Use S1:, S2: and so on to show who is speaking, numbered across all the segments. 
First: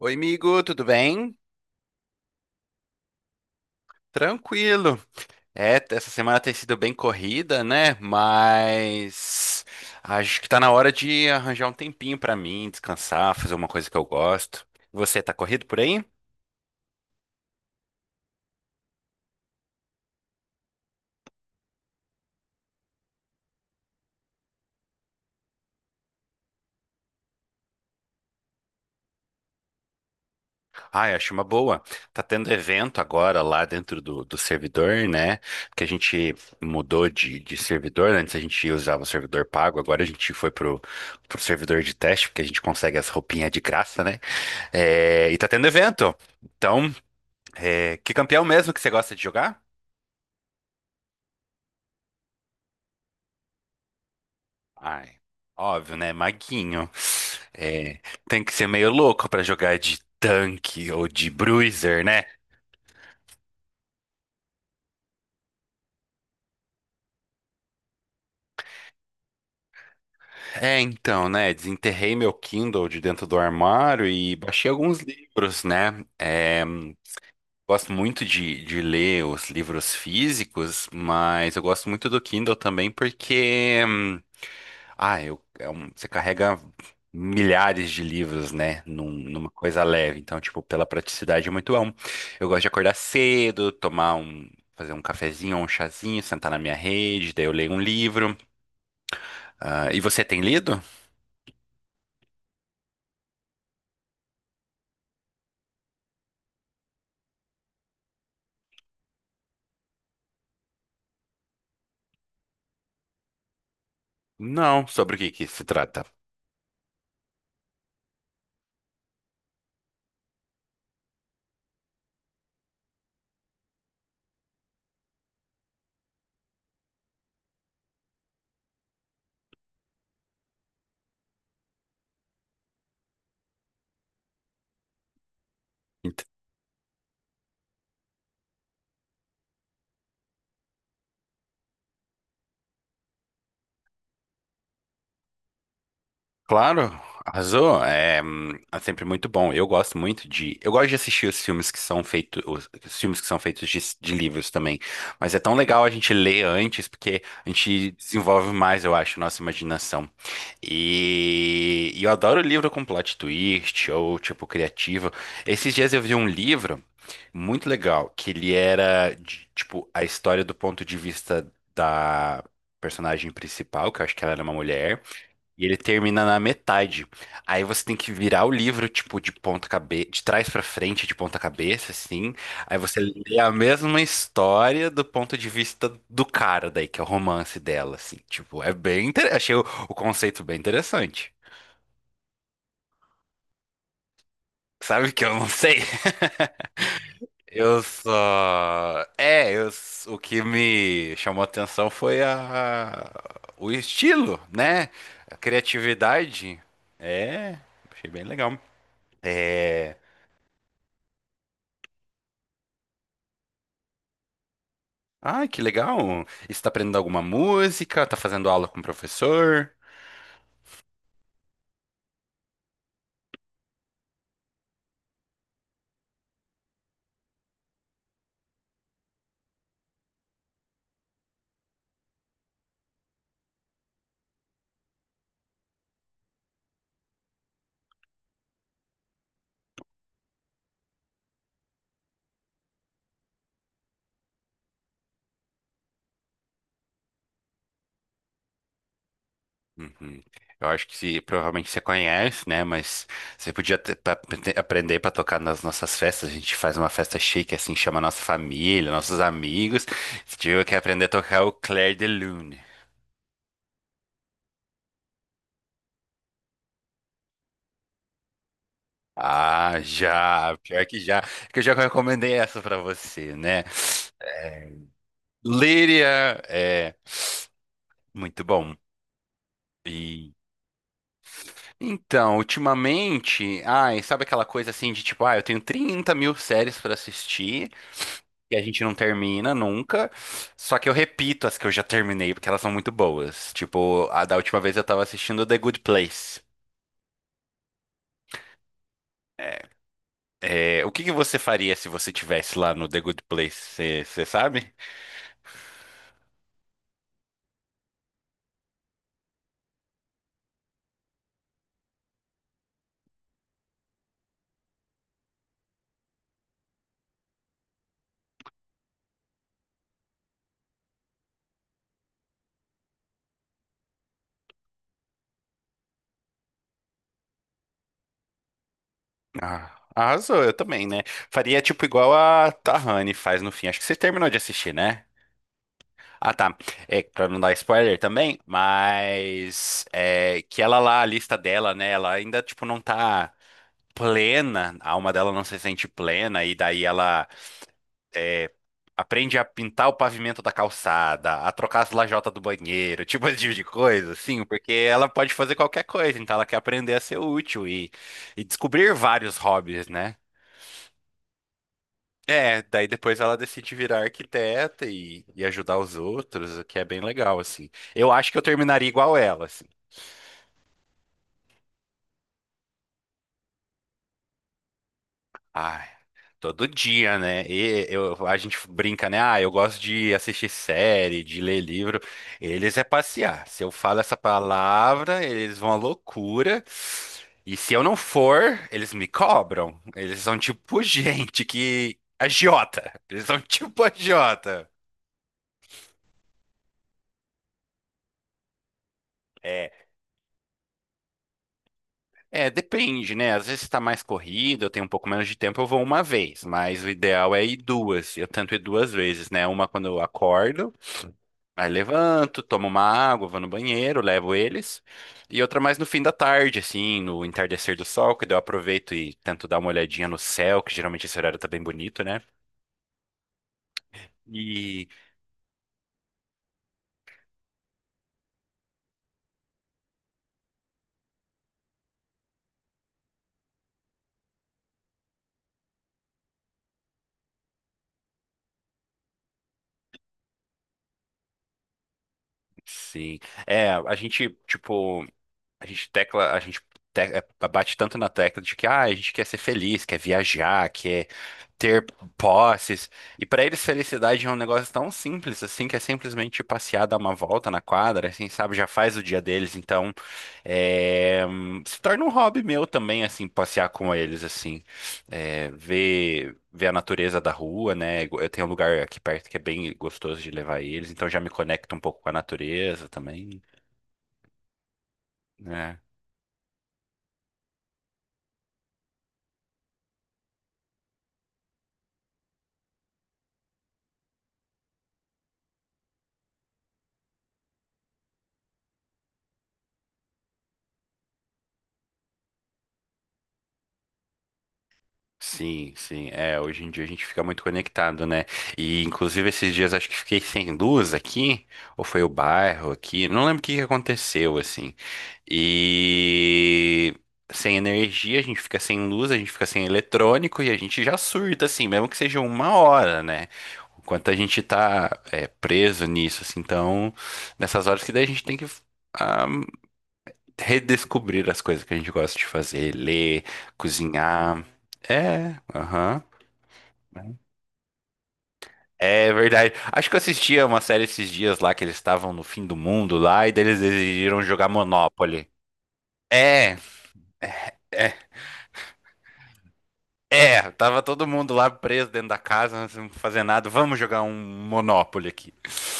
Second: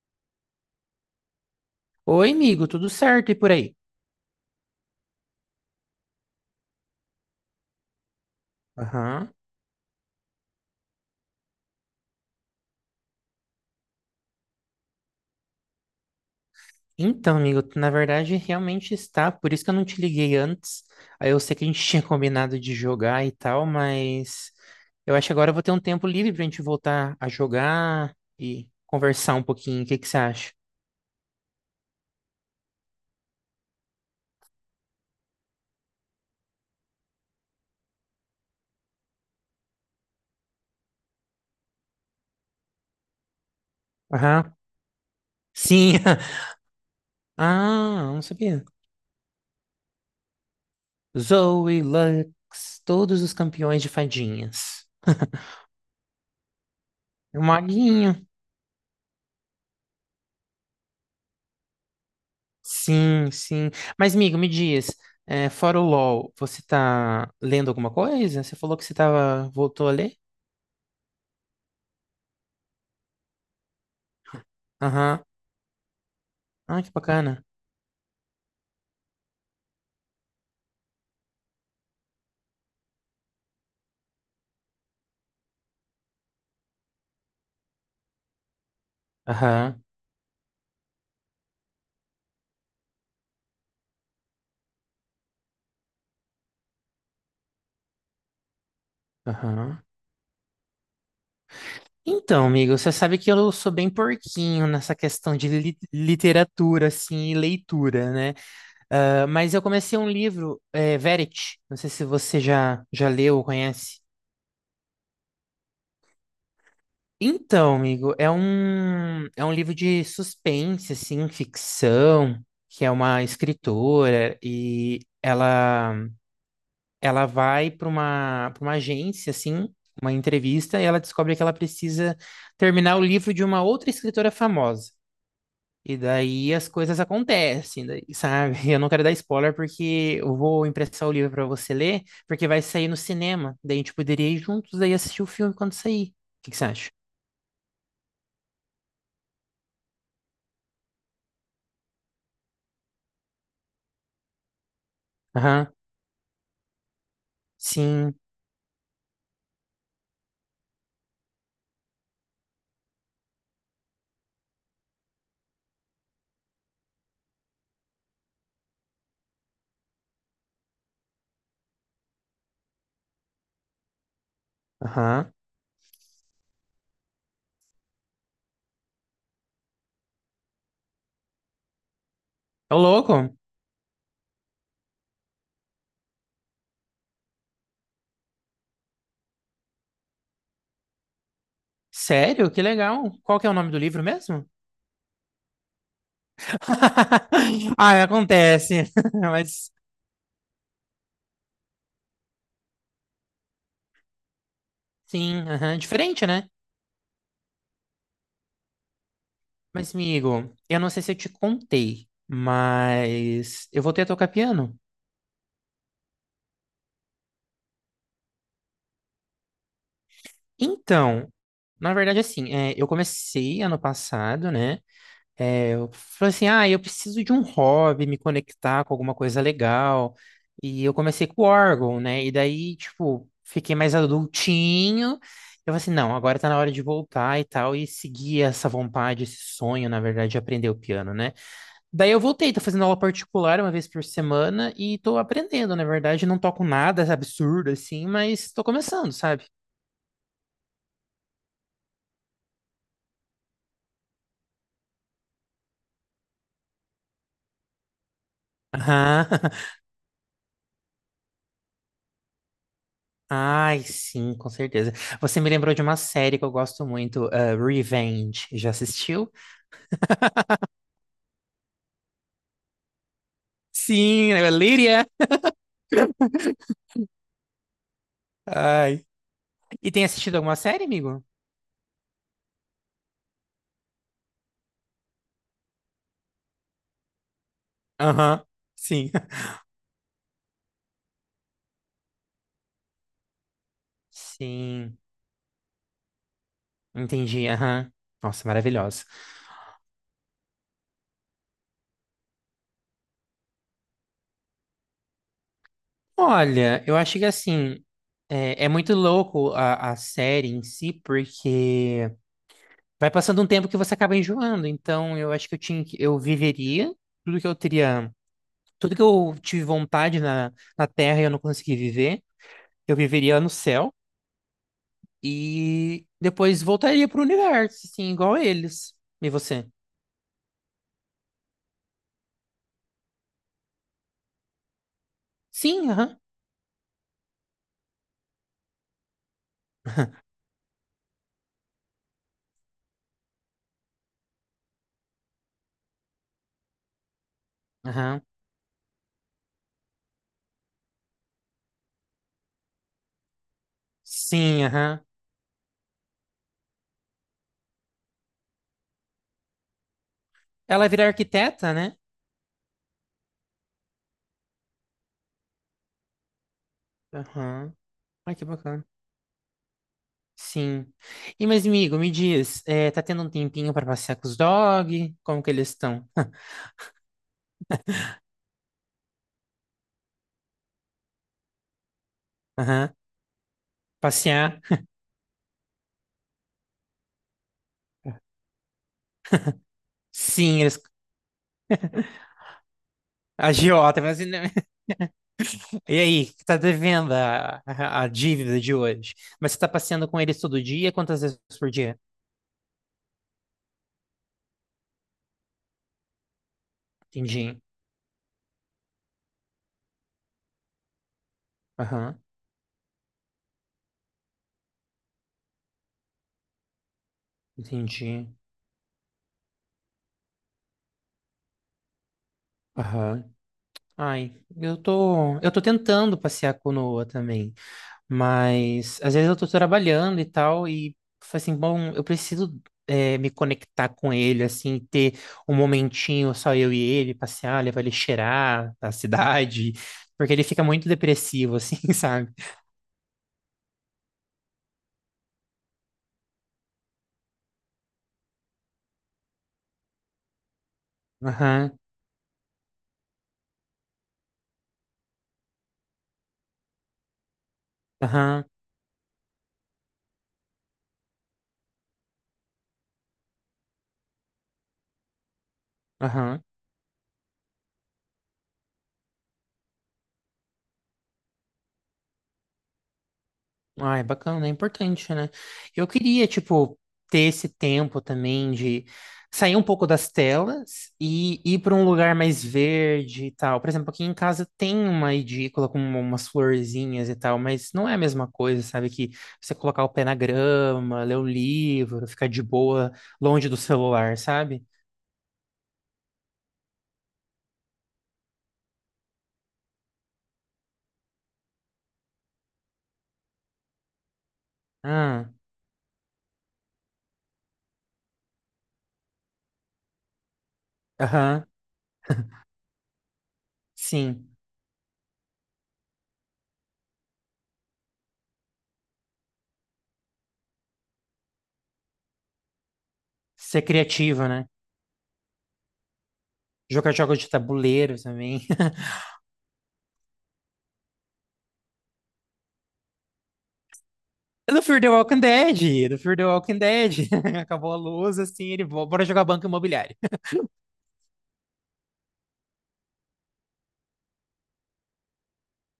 S1: Oi, amigo, tudo bem?
S2: Oi, amigo, tudo certo e por aí?
S1: Tranquilo. É, essa semana tem sido bem corrida, né?
S2: Aham.
S1: Mas acho que tá na hora de arranjar um tempinho pra mim, descansar, fazer uma coisa que eu gosto. Você tá corrido por aí?
S2: Então, amigo, tu, na verdade realmente está, por isso que eu não te liguei antes. Aí eu sei que a gente tinha combinado de jogar e tal, mas eu acho que agora eu vou ter um tempo livre pra gente voltar a jogar e conversar um pouquinho. O que que você acha?
S1: Ai, acho uma boa. Tá tendo evento agora lá dentro do servidor, né? Porque a gente mudou de servidor. Antes a gente usava o servidor pago, agora a gente foi pro servidor de teste, porque a gente consegue as roupinhas de graça, né?
S2: Aham.
S1: É, e tá tendo
S2: Sim.
S1: evento. Então. É,
S2: Ah,
S1: que
S2: não
S1: campeão
S2: sabia.
S1: mesmo que você gosta de jogar?
S2: Zoe, Lux, todos os campeões de fadinhas.
S1: Ai, óbvio, né? Maguinho.
S2: É uma.
S1: É, tem que ser meio louco pra jogar de tanque ou de bruiser, né?
S2: Sim, sim. Mas, amigo, me diz, fora o LOL, você tá lendo alguma coisa? Você falou que você tava, voltou a ler?
S1: É, então, né? Desenterrei meu Kindle de dentro do armário e baixei alguns
S2: Aham.
S1: livros, né? É,
S2: Ah, que bacana.
S1: gosto muito de ler os livros físicos, mas eu gosto muito do Kindle também porque você carrega milhares de livros, né, numa coisa
S2: Aham,
S1: leve. Então, tipo, pela praticidade é muito bom. Eu gosto de acordar cedo, fazer um cafezinho ou um chazinho, sentar na minha rede, daí eu leio um livro.
S2: aham.
S1: Ah, e você tem lido?
S2: Então, amigo, você sabe que eu sou bem porquinho nessa questão de literatura, assim, e leitura, né? Ah, mas eu comecei um livro, Verity. Não sei se você já leu ou conhece.
S1: Não, sobre o que que se trata?
S2: Então, amigo, é um livro de suspense, assim, ficção, que é uma escritora e ela vai para para uma agência, assim, uma entrevista, e ela descobre que ela precisa terminar o livro de uma outra escritora famosa. E
S1: Ent-
S2: daí as coisas acontecem, daí, sabe? Eu não quero dar spoiler porque eu vou emprestar o livro para você ler, porque vai sair no cinema. Daí a gente poderia ir juntos daí assistir o filme quando sair. O que que você
S1: Claro,
S2: acha?
S1: arrasou. É, é sempre muito bom. Eu gosto muito de. Eu gosto de assistir os filmes que são feitos, os filmes que são feitos de livros também. Mas é tão
S2: Aham,
S1: legal a gente ler antes, porque a gente
S2: sim.
S1: desenvolve mais, eu acho, nossa imaginação. E eu adoro livro com plot twist ou tipo criativo. Esses dias eu vi um livro muito legal, que ele era de, tipo a história do ponto de vista da personagem principal, que eu acho que ela era uma mulher.
S2: Aham.
S1: E ele termina na metade. Aí você tem que virar o livro, tipo, de ponta cabeça, de trás pra frente, de ponta cabeça, assim.
S2: Ô,
S1: Aí você
S2: louco.
S1: lê a mesma história do ponto de vista do cara daí, que é o romance dela, assim. Achei o conceito bem interessante.
S2: Sério? Que legal. Qual que é o nome do livro mesmo?
S1: Sabe que eu não sei? Eu
S2: Ah, acontece.
S1: só. É, eu...
S2: Mas
S1: s- O que me chamou a atenção foi o estilo, né? A
S2: sim, aham. Diferente, né?
S1: criatividade. É, achei bem legal.
S2: Mas,
S1: É.
S2: amigo, eu não sei se eu te contei, mas eu voltei a tocar piano.
S1: Ah, que legal! E você tá aprendendo alguma música? Tá fazendo aula com o professor?
S2: Então, na verdade, assim, eu comecei ano passado, né? É, eu falei assim, ah, eu preciso de um hobby, me conectar com alguma coisa legal. E eu comecei com o órgão, né? E daí, tipo, fiquei mais adultinho. Eu falei assim, não, agora tá na hora de voltar e tal, e seguir essa vontade, esse sonho, na verdade, de aprender o piano, né? Daí eu voltei, tô fazendo aula particular uma vez por semana e tô aprendendo, na verdade, não toco nada absurdo assim, mas tô começando, sabe?
S1: Uhum. Eu acho que provavelmente você conhece, né? Mas você podia aprender para tocar nas nossas festas. A gente faz uma festa chique, assim, chama nossa família, nossos
S2: Aham.
S1: amigos. Você tiver que aprender a tocar o Clair de Lune.
S2: Ai, sim, com certeza. Você me lembrou de uma série que eu gosto muito, Revenge. Já assistiu?
S1: Ah, já! Pior que já. Que eu já recomendei essa para você, né?
S2: Sim, é Lyria.
S1: Líria, é muito bom.
S2: Ai. E tem assistido alguma série, amigo?
S1: Então, ultimamente, ai, sabe aquela coisa assim de tipo, ah, eu tenho 30 mil séries pra assistir
S2: Aham,
S1: e a gente não
S2: sim.
S1: termina nunca. Só que eu repito as que eu já terminei, porque elas são muito boas. Tipo, a da última vez eu
S2: Sim,
S1: tava assistindo The Good Place.
S2: entendi. Aham. Nossa, maravilhosa.
S1: É, o que que você faria se você tivesse lá no The Good Place? Você sabe?
S2: Olha, eu acho que assim, é muito louco a série em si, porque vai passando um tempo que você acaba enjoando. Então, eu acho que eu tinha que, eu viveria tudo que eu teria. Tudo que eu tive vontade na Terra e eu não consegui viver, eu viveria no céu e depois voltaria pro universo, assim, igual eles. E você?
S1: Ah, arrasou, eu também, né? Faria tipo igual a Tahani faz no fim. Acho que você terminou de assistir, né?
S2: Sim, aham.
S1: Ah, tá. É, pra não dar spoiler também, mas é, que ela lá, a lista dela, né? Ela ainda, tipo, não tá plena, a alma dela não se sente plena, e daí ela
S2: Aham.
S1: é, aprende a pintar o pavimento da calçada, a trocar as lajotas do banheiro, tipo esse tipo de coisa, assim,
S2: Sim,
S1: porque
S2: aham.
S1: ela pode fazer qualquer coisa, então ela quer aprender a ser útil e descobrir vários hobbies, né?
S2: Ela vira arquiteta, né?
S1: É, daí depois ela decide virar arquiteta e ajudar os outros, o que é bem legal, assim.
S2: Aham.
S1: Eu acho
S2: Ai,
S1: que eu
S2: que bacana.
S1: terminaria igual ela, assim.
S2: Sim. E, mas, amigo, me diz, tá tendo um tempinho pra passear com os dog? Como que eles
S1: Ai,
S2: estão?
S1: todo dia, né? E a gente brinca, né? Ah, eu gosto de assistir série, de ler livro. Eles é
S2: Aham.
S1: passear. Se eu falo essa
S2: Passear?
S1: palavra, eles vão à loucura. E se eu não for, eles me cobram. Eles são
S2: Sim, eles...
S1: tipo agiota. Eles são tipo
S2: Agiota, mas... né?
S1: agiota.
S2: E aí, que tá devendo a dívida de hoje? Mas você tá
S1: É.
S2: passeando com eles todo dia? Quantas vezes por dia?
S1: É, depende, né? Às vezes está mais corrido, eu tenho um pouco menos de tempo, eu vou uma vez, mas o ideal é ir
S2: Entendi.
S1: duas. Eu tento ir duas vezes, né? Uma quando eu acordo, aí
S2: Aham,
S1: levanto, tomo uma água, vou no banheiro, levo eles, e outra mais no fim da tarde, assim, no entardecer do sol, que
S2: entendi.
S1: daí eu aproveito e tento dar uma olhadinha no céu, que geralmente esse horário tá bem bonito, né?
S2: Aham. Ai,
S1: E
S2: eu tô tentando passear com o Noah também, mas às vezes eu tô trabalhando e tal, e falo assim, bom, eu preciso me conectar com ele, assim, ter um momentinho só eu e ele, passear, levar ele cheirar a cidade, porque ele fica muito depressivo, assim, sabe?
S1: sim, é, a gente tecla, a gente bate tanto na tecla de que ah, a gente quer ser feliz, quer viajar, quer
S2: Aham,
S1: ter posses. E para eles felicidade é um negócio tão simples assim, que é simplesmente passear, dar uma volta na quadra, assim,
S2: aham,
S1: sabe? Já faz o dia deles, então se torna um hobby meu também, assim, passear com eles, assim, é, ver
S2: aham.
S1: ver a natureza da rua, né? Eu tenho um lugar aqui perto que é bem gostoso de levar eles, então já me conecto um pouco com a natureza também.
S2: Ah, é bacana, é importante, né?
S1: Né?
S2: Eu queria, tipo, ter esse tempo também de sair um pouco das telas e ir para um lugar mais verde e tal. Por exemplo, aqui em casa tem uma edícula com umas florzinhas e tal, mas não é a mesma coisa, sabe? Que você colocar o pé na grama, ler o livro, ficar de boa, longe do celular, sabe?
S1: Sim, sim. É, hoje em dia a gente fica muito conectado, né? E inclusive esses dias acho que fiquei sem luz aqui, ou foi o bairro aqui, não lembro o que que aconteceu assim.
S2: Ah,
S1: E sem energia, a gente fica sem luz, a gente fica sem eletrônico e a gente já surta
S2: aham,
S1: assim, mesmo que seja uma hora, né? O quanto a
S2: sim.
S1: gente tá preso nisso, assim, então nessas horas que daí a gente tem que ah, redescobrir as coisas que a gente gosta de fazer, ler,
S2: Ser criativa,
S1: cozinhar.
S2: né?
S1: É, aham.
S2: Jogar
S1: Né?
S2: jogos de tabuleiro também.
S1: É verdade. Acho que eu assistia uma série esses dias lá que eles estavam no fim do mundo lá e daí eles decidiram jogar
S2: É Do Fear the Walking
S1: Monopoly.
S2: Dead, do Fear the
S1: É,
S2: Walking Dead.
S1: é,
S2: Acabou a
S1: é.
S2: luz, assim, ele volta, bora jogar banco imobiliário.
S1: É, tava todo mundo lá preso dentro da casa, sem fazer nada. Vamos jogar um Monopoly aqui.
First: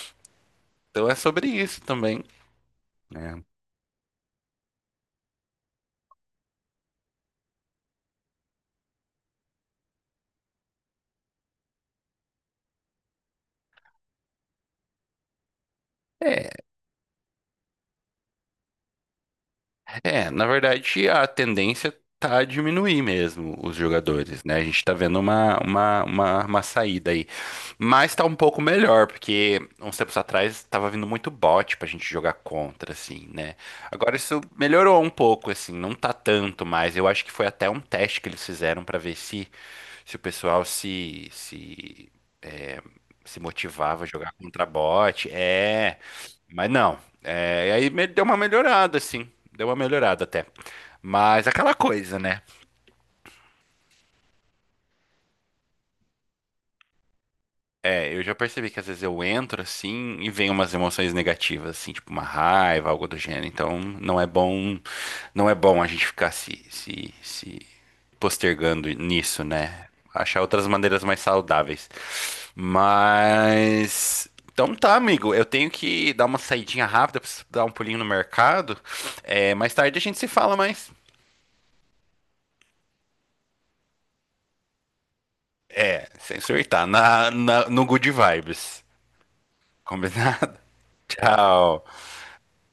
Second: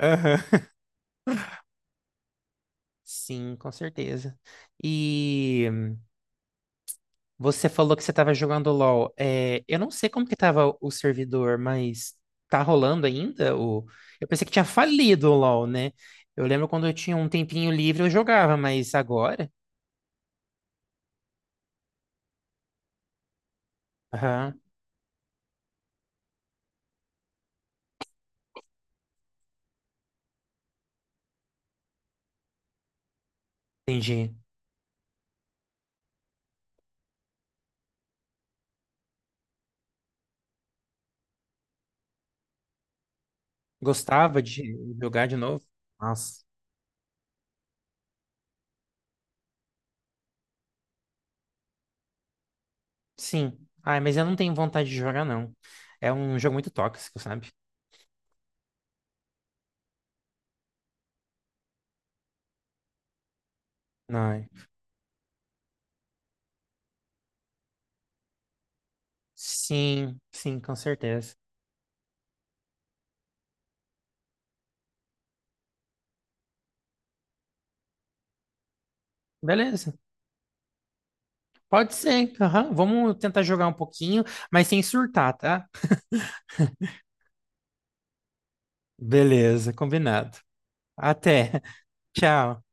S2: Aham.
S1: Então é sobre isso também. Né?
S2: Sim, com certeza. E você falou que você estava jogando LoL. É, eu não sei como que tava o servidor, mas tá rolando ainda? O... Eu pensei que tinha falido o LoL, né? Eu
S1: É.
S2: lembro quando eu tinha um tempinho livre, eu jogava, mas agora?
S1: É, na verdade, a tendência tá a diminuir mesmo os jogadores, né?
S2: Aham,
S1: A gente tá vendo uma saída aí. Mas tá um pouco melhor, porque uns tempos atrás tava vindo muito bot pra gente jogar contra, assim, né? Agora
S2: entendi.
S1: isso melhorou um pouco, assim, não tá tanto mais. Eu acho que foi até um teste que eles fizeram pra ver se o pessoal é, se motivava a jogar
S2: Gostava
S1: contra
S2: de jogar
S1: bot.
S2: de novo?
S1: É.
S2: Nossa.
S1: Mas não, e aí deu uma melhorada, assim. Deu uma melhorada até. Mas aquela coisa, né?
S2: Sim. Ai, mas eu não tenho vontade de jogar, não. É um jogo muito tóxico, sabe?
S1: É, eu já percebi que às vezes eu entro assim e vem umas emoções negativas, assim, tipo uma raiva, algo do gênero. Então não é
S2: Ai.
S1: bom, não é bom a gente ficar se postergando nisso, né?
S2: Sim,
S1: Achar
S2: sim,
S1: outras
S2: com
S1: maneiras mais
S2: certeza.
S1: saudáveis. Então tá, amigo. Eu tenho que dar uma saidinha rápida, preciso dar um pulinho no mercado. É, mais
S2: Beleza.
S1: tarde a gente se fala mais.
S2: Pode ser. Aham. Vamos tentar jogar um pouquinho, mas sem surtar, tá?
S1: É, sem surtar. No Good Vibes.
S2: Beleza, combinado.
S1: Combinado?
S2: Até.
S1: Tchau.
S2: Tchau.